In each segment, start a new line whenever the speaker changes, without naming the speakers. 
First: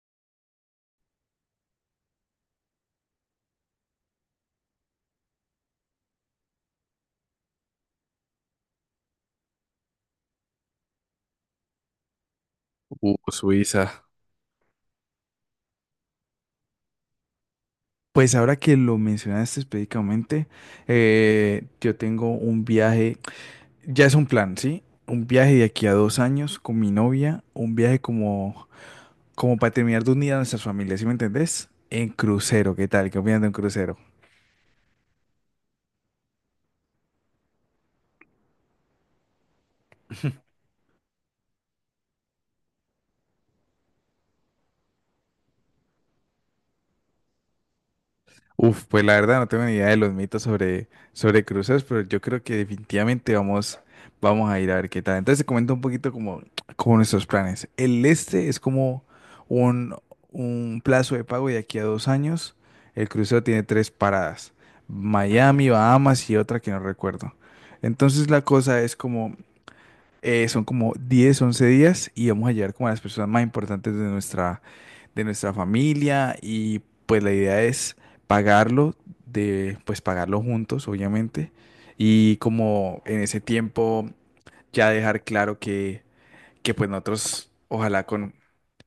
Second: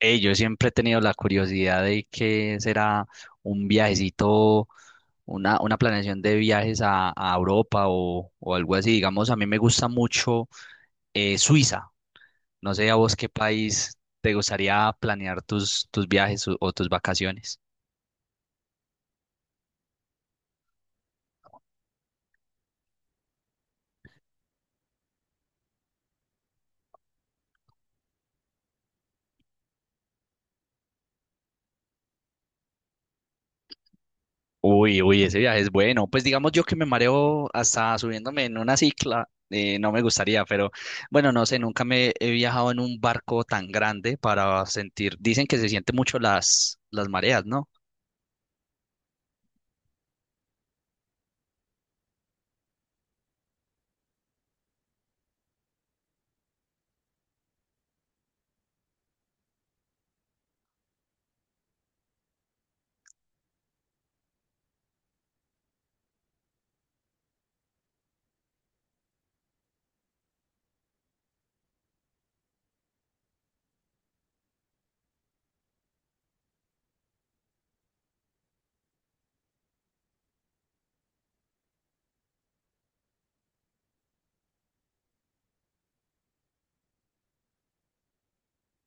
Yo siempre he tenido la curiosidad de qué será un viajecito, una planeación de viajes a Europa o algo así. Digamos, a mí me gusta mucho Suiza. No sé a vos qué
Suiza.
país te gustaría planear tus viajes o tus vacaciones.
Pues ahora que lo mencionaste específicamente, yo tengo un viaje, ya es un plan, ¿sí? Un viaje de aquí a 2 años con mi novia, un viaje como para terminar de unir a nuestras familias, ¿sí me entendés? En crucero, ¿qué tal? ¿Qué opinas de un crucero?
Uy, ese viaje es bueno. Pues digamos yo que me mareo hasta subiéndome en una cicla, no me gustaría, pero bueno, no sé, nunca me he viajado en un barco tan grande para sentir, dicen que se siente mucho las mareas, ¿no?
Uf, pues la verdad no tengo ni idea de los mitos sobre cruceros, pero yo creo que definitivamente vamos a ir a ver qué tal. Entonces te comento un poquito como nuestros planes. El Este es como un, un plazo de pago de aquí a 2 años. El crucero tiene tres paradas, Miami, Bahamas y otra que no recuerdo. Entonces la cosa es como, son como 10, 11 días y vamos a llegar como a las personas más importantes de nuestra familia y pues la idea es pagarlo, de pues pagarlo juntos, obviamente, y como en ese tiempo ya dejar claro que pues nosotros, ojalá con,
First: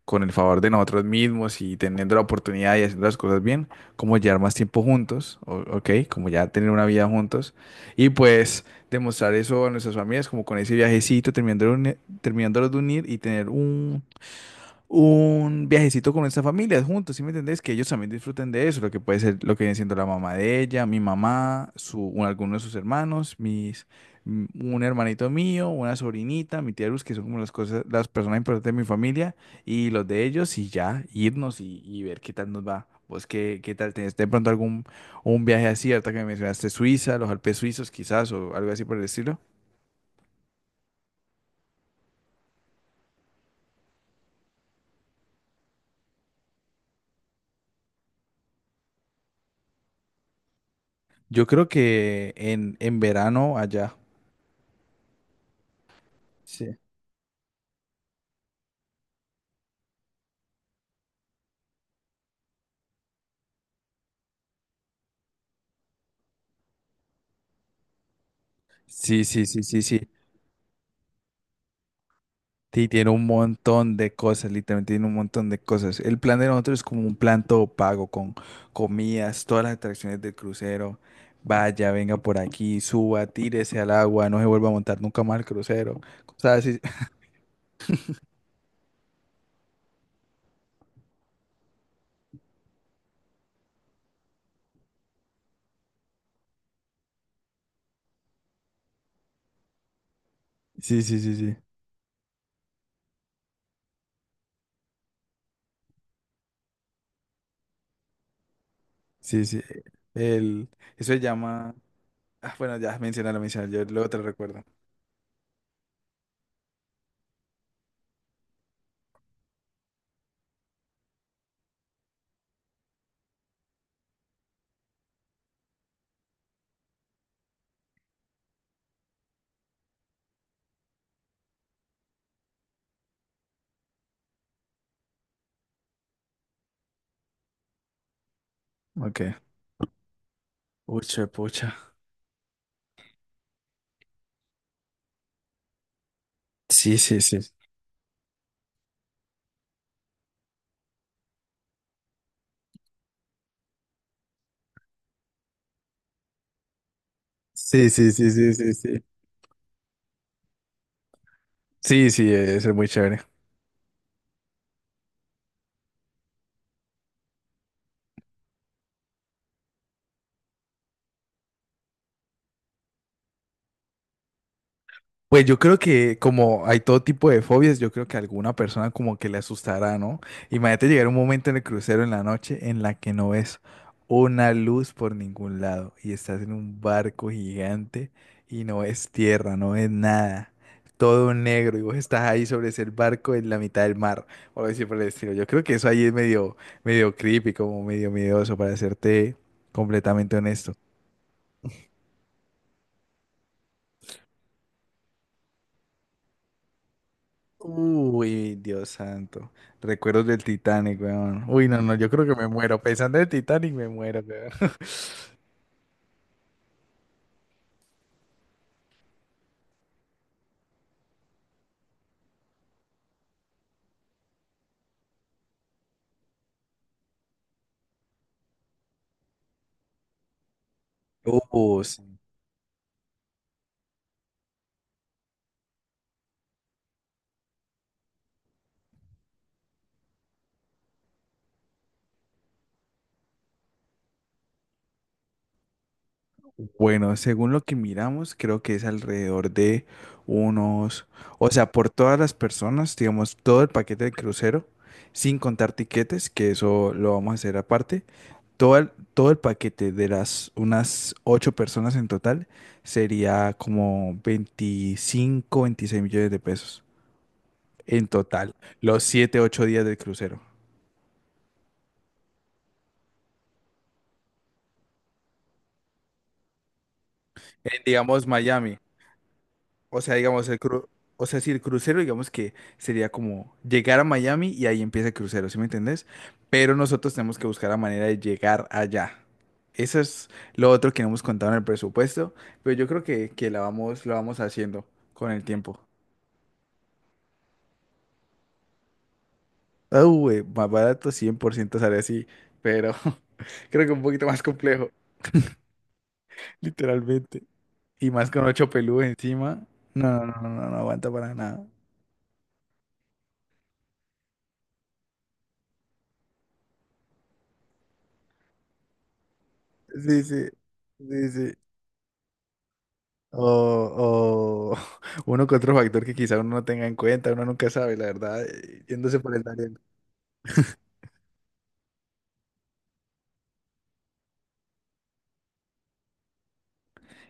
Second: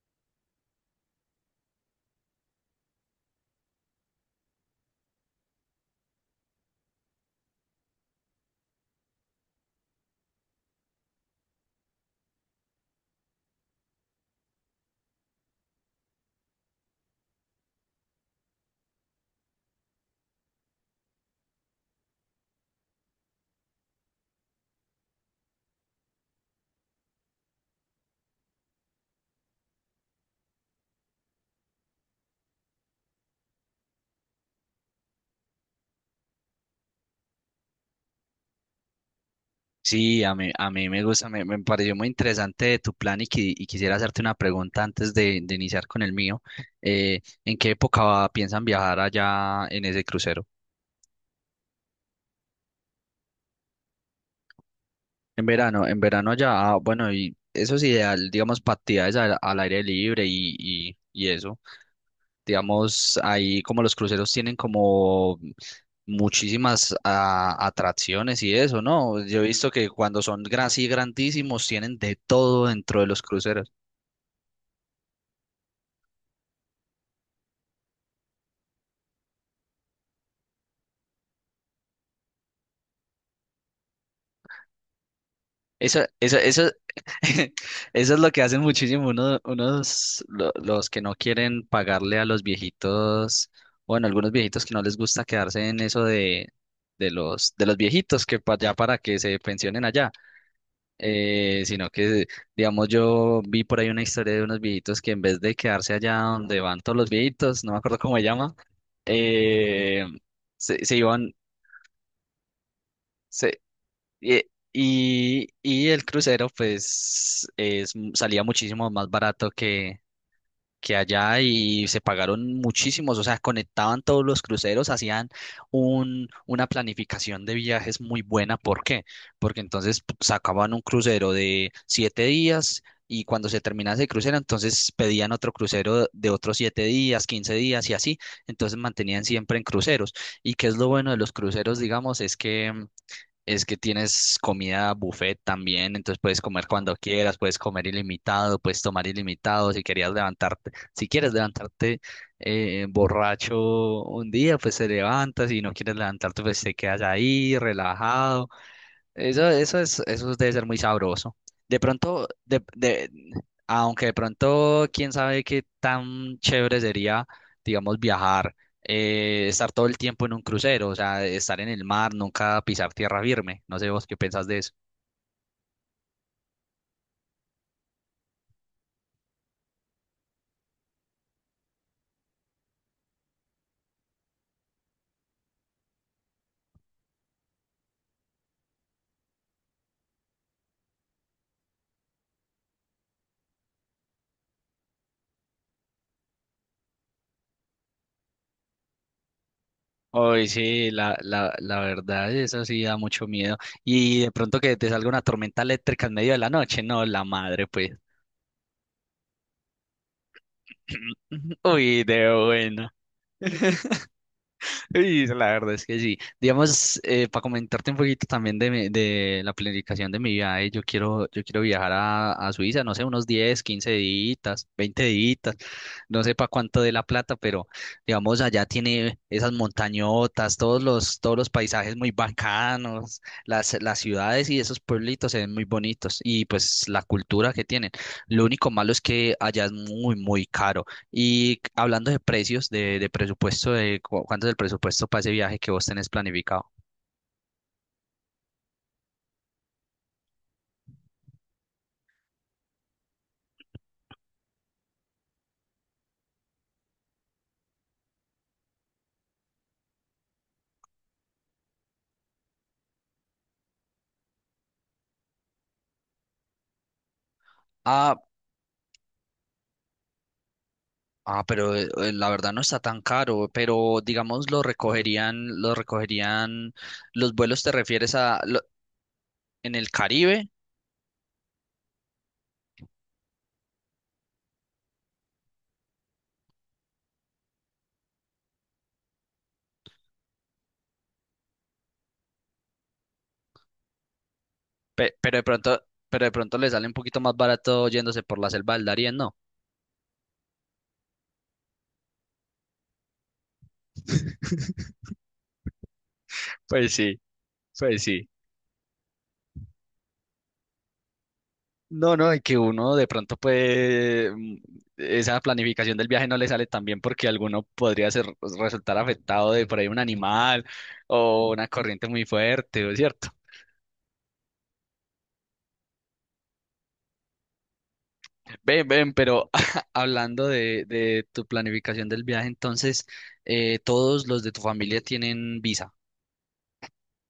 con el favor de nosotros mismos y teniendo la oportunidad y haciendo las cosas bien, como llevar más tiempo juntos, ¿ok? Como ya tener una vida juntos y pues demostrar eso a nuestras familias, como con ese viajecito, terminándolos de unir y tener un viajecito con nuestra familia juntos, ¿sí me entendés? Que ellos también disfruten de eso, lo que puede ser, lo que viene siendo la mamá de ella, mi mamá, alguno de sus hermanos, un hermanito mío, una sobrinita, mi tía Luz, que son como las cosas, las personas importantes de mi familia, y los de ellos, y ya, irnos y, ver qué tal nos va. ¿Vos qué tal tenés de pronto algún un viaje así, ahorita que me mencionaste Suiza, los Alpes suizos quizás, o algo así por el estilo?
Sí, a mí me gusta, me pareció muy interesante tu plan y, y quisiera hacerte una pregunta antes de iniciar con el mío. ¿En qué época piensan viajar allá en ese crucero?
Yo creo que en verano allá.
En verano allá,
Sí.
ah, bueno, y eso es ideal, digamos, para actividades al aire libre y eso. Digamos, ahí como los cruceros tienen como muchísimas atracciones y eso,
Sí,
¿no? Yo
sí,
he
sí,
visto
sí,
que
sí.
cuando son así grandísimos tienen de todo
Sí,
dentro de
tiene
los
un
cruceros.
montón de cosas, literalmente tiene un montón de cosas. El plan de nosotros es como un plan todo pago con comidas, todas las atracciones del crucero. Vaya, venga por aquí, suba, tírese al agua, no se vuelva a montar nunca más el crucero.
Eso, eso,
Cosas
eso,
así.
eso es lo que hacen muchísimo unos, los que no quieren pagarle a los viejitos, bueno, algunos viejitos que no les gusta quedarse en eso de, de los viejitos que ya para que se pensionen allá,
Sí, sí, sí, sí.
sino que, digamos, yo vi por ahí una historia de unos viejitos que en vez de quedarse allá donde van todos los viejitos, no me acuerdo cómo se llama,
Sí, sí.
eh,
El,
se
Eso se
iban.
llama. Ah, bueno, ya mencioné la mencioné, yo luego te lo
Y,
recuerdo.
y el crucero, pues, es, salía muchísimo más barato que allá y se pagaron muchísimos, o sea, conectaban todos los cruceros, hacían un, una planificación de viajes muy buena. ¿Por qué? Porque entonces sacaban un crucero de siete días. Y cuando se terminaba ese crucero, entonces pedían otro crucero de otros siete días, quince días y así. Entonces mantenían
Ok.
siempre en cruceros. ¿Y qué es lo bueno de
Pucha,
los
pucha.
cruceros, digamos? Es que es que tienes comida buffet también, entonces puedes comer cuando
Sí, sí,
quieras,
sí.
puedes comer ilimitado, puedes tomar ilimitado, si querías levantarte, si quieres levantarte borracho un día, pues te levantas, si no quieres levantarte, pues te quedas ahí
Sí, sí, sí,
relajado.
sí, sí, sí.
Eso, eso debe ser muy sabroso. De
Sí,
pronto,
sí, eso es muy chévere.
aunque de pronto, quién sabe qué tan chévere sería, digamos, viajar, estar todo el tiempo en un crucero, o sea, estar en el mar, nunca pisar tierra firme. No sé vos qué pensás de eso.
Pues yo creo que como hay todo tipo de fobias, yo creo que a alguna persona como que le asustará, ¿no? Imagínate llegar un momento en el crucero en la noche en la que no ves una luz por ningún lado y estás en un barco gigante y no ves tierra, no ves nada, todo negro y vos estás ahí sobre ese barco en la mitad del mar o algo así por el estilo. Yo creo que eso ahí es medio creepy, como medio miedoso para serte completamente
Hoy
honesto.
sí, la verdad, eso sí da mucho miedo. Y de pronto que te salga una tormenta eléctrica en medio de la noche, no, la madre, pues.
Uy, Dios santo. Recuerdos del Titanic, weón. Uy, no, no,
Uy,
yo creo
de
que me muero.
bueno.
Pensando en el Titanic, me muero, weón.
Y la verdad es que sí. Digamos, para comentarte un poquito también de, de la planificación de mi viaje, yo quiero viajar a Suiza, no sé, unos 10, 15 días, 20 días, no sé para cuánto de la plata, pero digamos, allá tiene esas montañotas, todos los
Oh,
paisajes muy
sí.
bacanos, las ciudades y esos pueblitos se ven muy bonitos, y pues la cultura que tienen. Lo único malo es que allá es muy, muy caro. Y hablando de precios, de presupuesto, de cuánto es el presupuesto para ese viaje que vos tenés planificado.
Bueno, según lo que miramos, creo que es alrededor de unos, o sea, por todas las personas, digamos, todo el paquete de crucero, sin contar tiquetes, que eso lo vamos a hacer aparte, todo el paquete de las unas ocho personas en total sería como 25, 26 millones de pesos. En
Ah,
total, los 7, 8 días del crucero.
ah, pero la verdad no está tan caro, pero digamos lo recogerían, los vuelos te
En,
refieres
digamos,
a
Miami.
en el
O sea,
Caribe.
digamos, o sea, si el crucero, digamos que sería como llegar a Miami y ahí empieza el crucero, ¿sí me entendés? Pero nosotros tenemos que buscar la manera de llegar allá. Eso es lo otro que no hemos contado en el presupuesto, pero yo creo que lo vamos haciendo
Pe-
con
pero de
el tiempo.
pronto, pero de pronto le sale un poquito más barato yéndose por la selva del Darién, ¿no?
Ah, güey, más barato 100% sale así, pero creo que un poquito más complejo,
Pues sí,
literalmente.
pues
Y
sí.
más con ocho pelús encima. No, no, no, no, no aguanta para nada.
No, no, y que uno de pronto puede, esa planificación del viaje no le sale tan bien porque alguno podría ser, pues, resultar afectado de por ahí un
Sí, sí,
animal
sí,
o
sí.
una corriente muy fuerte, ¿o es cierto?
O uno que otro factor que quizá uno no tenga en cuenta, uno nunca sabe, la verdad,
Ven, ven,
yéndose por el
pero
talento.
hablando de tu planificación del viaje, entonces, todos los de tu familia tienen visa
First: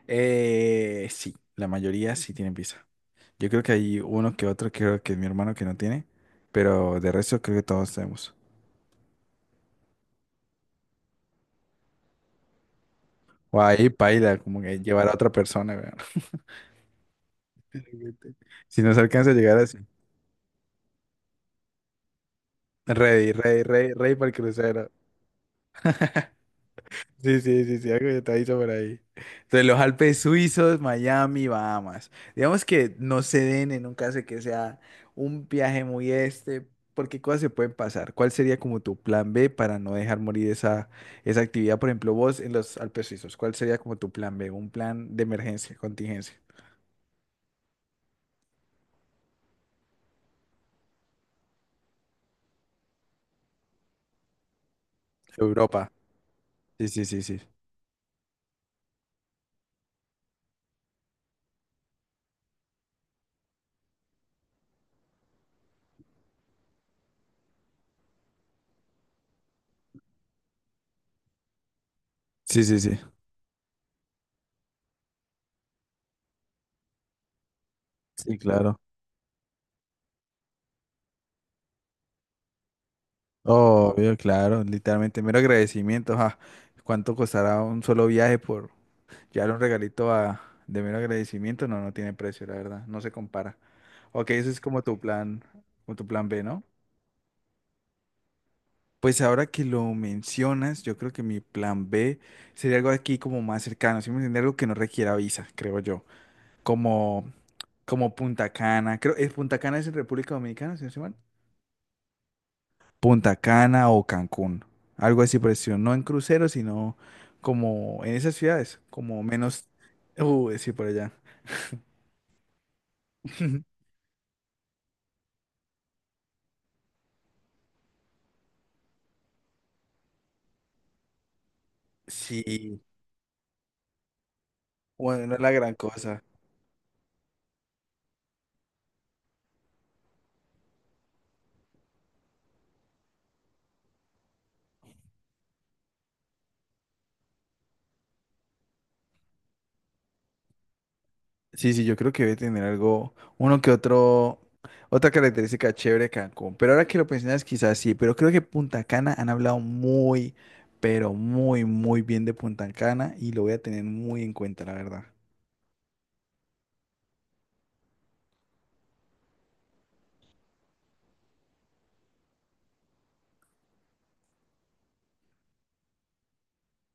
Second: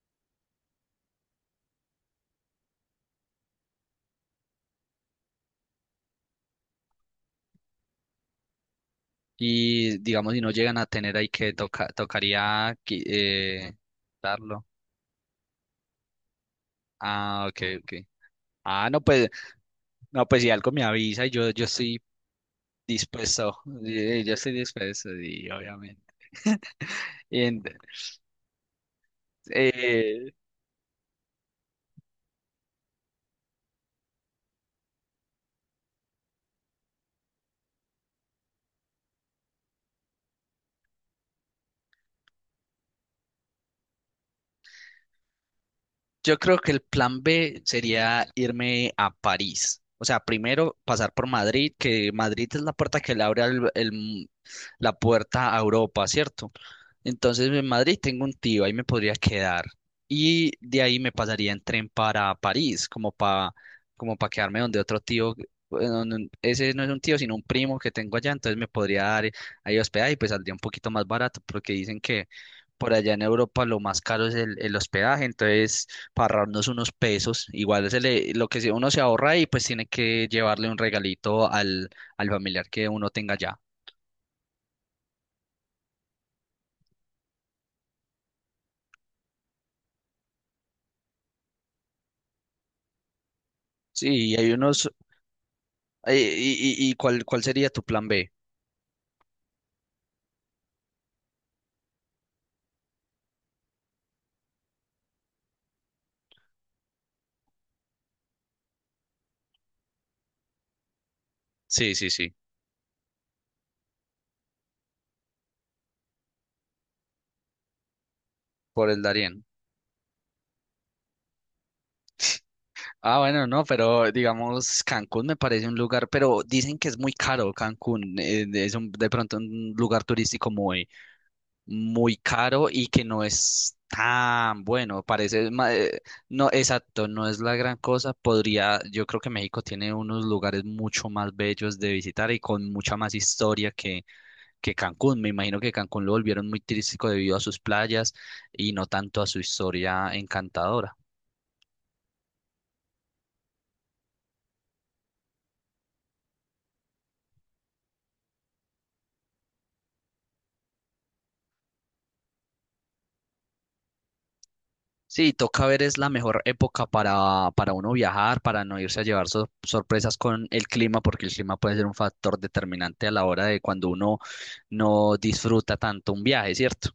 Sí, la mayoría sí tienen visa. Yo creo que hay uno que otro, creo que es mi hermano que no tiene, pero de resto creo que todos tenemos.
y digamos si no llegan a tener ahí que toca,
O ahí paila, como
darlo.
que llevar a otra persona, weón.
Ah, ok, ok.
Si
Ah,
nos
no, pues,
alcanza a llegar así.
no, pues si algo me avisa y yo estoy
Ready,
dispuesto,
ready, ready, ready para el
yo estoy
crucero.
dispuesto y obviamente.
Sí,
Y en-
sí, sí, sí, algo detallito por ahí. Entonces, los Alpes
eh,
suizos, Miami, Bahamas. Digamos que no se den en un caso de que sea un viaje muy este, porque cosas se pueden pasar. ¿Cuál sería como tu plan B para no dejar morir esa actividad? Por ejemplo, vos en los Alpes suizos, ¿cuál sería como tu plan B? Un plan de emergencia, contingencia.
Yo creo que el plan B sería irme a París. O sea, primero pasar por Madrid, que Madrid es la puerta que le abre al- el la puerta a
Europa.
Europa, ¿cierto?
Sí, sí, sí, sí.
Entonces en Madrid tengo un tío, ahí me podría quedar. Y de ahí me pasaría en tren para París, como para quedarme donde otro tío, bueno, no- ese no es un tío, sino un primo que tengo allá, entonces me podría dar ahí hospedaje y pues saldría un poquito más barato, porque dicen que
Sí, sí,
por
sí.
allá en Europa lo más caro es el hospedaje, entonces para ahorrarnos unos pesos. Igual se le-
Sí,
lo que se-
claro.
uno se ahorra y pues tiene que llevarle un regalito al, al familiar que uno tenga ya.
Obvio, claro, literalmente, mero agradecimiento. ¿Cuánto costará un solo viaje por, ya un regalito a, de mero agradecimiento? No, no tiene precio, la verdad, no se compara. Ok,
Sí, y
ese
hay
es como
unos...
tu
eh,
plan B, ¿no?
¿Y, y, y cuál, cuál sería tu plan B?
Pues ahora que lo mencionas, yo creo que mi plan B sería algo aquí como más cercano, ¿sí me entiendes? Algo que no requiera visa, creo yo. Como, como Punta Cana, creo, ¿es Punta Cana es en República Dominicana, si no estoy mal?
Sí, sí, sí,
Punta Cana o Cancún, algo así por el estilo, no en crucero, sino como en esas ciudades,
por el
como
Darién.
menos, sí, por allá.
Ah, bueno, no, pero digamos, Cancún me parece un lugar, pero dicen que es muy caro Cancún, es un, de pronto un lugar turístico muy caro
Sí,
y que no es tan bueno.
bueno, no es
Parece,
la gran cosa.
no, exacto, no es la gran cosa. Podría, yo creo que México tiene unos lugares mucho más bellos de visitar y con mucha más historia que Cancún. Me imagino que Cancún lo volvieron muy turístico debido a sus playas y no tanto a su historia encantadora.
Sí, sí, yo creo que debe tener algo, uno que otro, otra característica chévere de Cancún. Pero ahora que lo mencionas, quizás sí, pero creo que Punta Cana han hablado muy, pero muy, muy bien de Punta Cana y lo voy a tener muy en cuenta, la verdad.
Sí, toca ver, es la mejor época para uno viajar, para no irse a llevar sorpresas con el clima, porque el clima puede ser un factor determinante a la hora de cuando uno no disfruta tanto un viaje, ¿cierto?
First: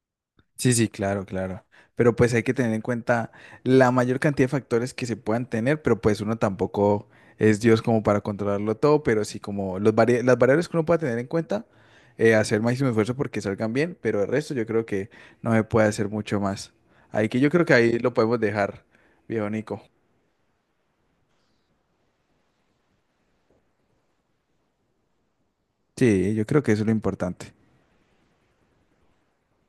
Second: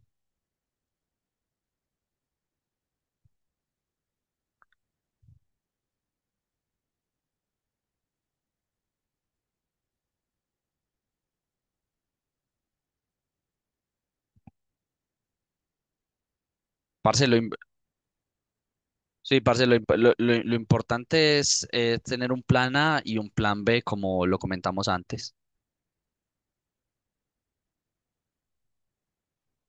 Sí, sí, claro, claro. Pero pues hay que tener en cuenta la mayor cantidad de factores que se puedan tener, pero pues uno tampoco es Dios como para controlarlo todo, pero sí como las variables que uno pueda tener en cuenta, hacer máximo esfuerzo porque salgan bien, pero el resto yo creo que no se puede hacer mucho más.
Parce,
Ahí
lo,
que
im-
yo creo que ahí lo podemos dejar,
sí,
viejo
parce, lo,
Nico.
imp- lo- lo- lo importante es tener un plan A y un plan B, como lo comentamos antes.
Sí, yo creo que eso es lo importante.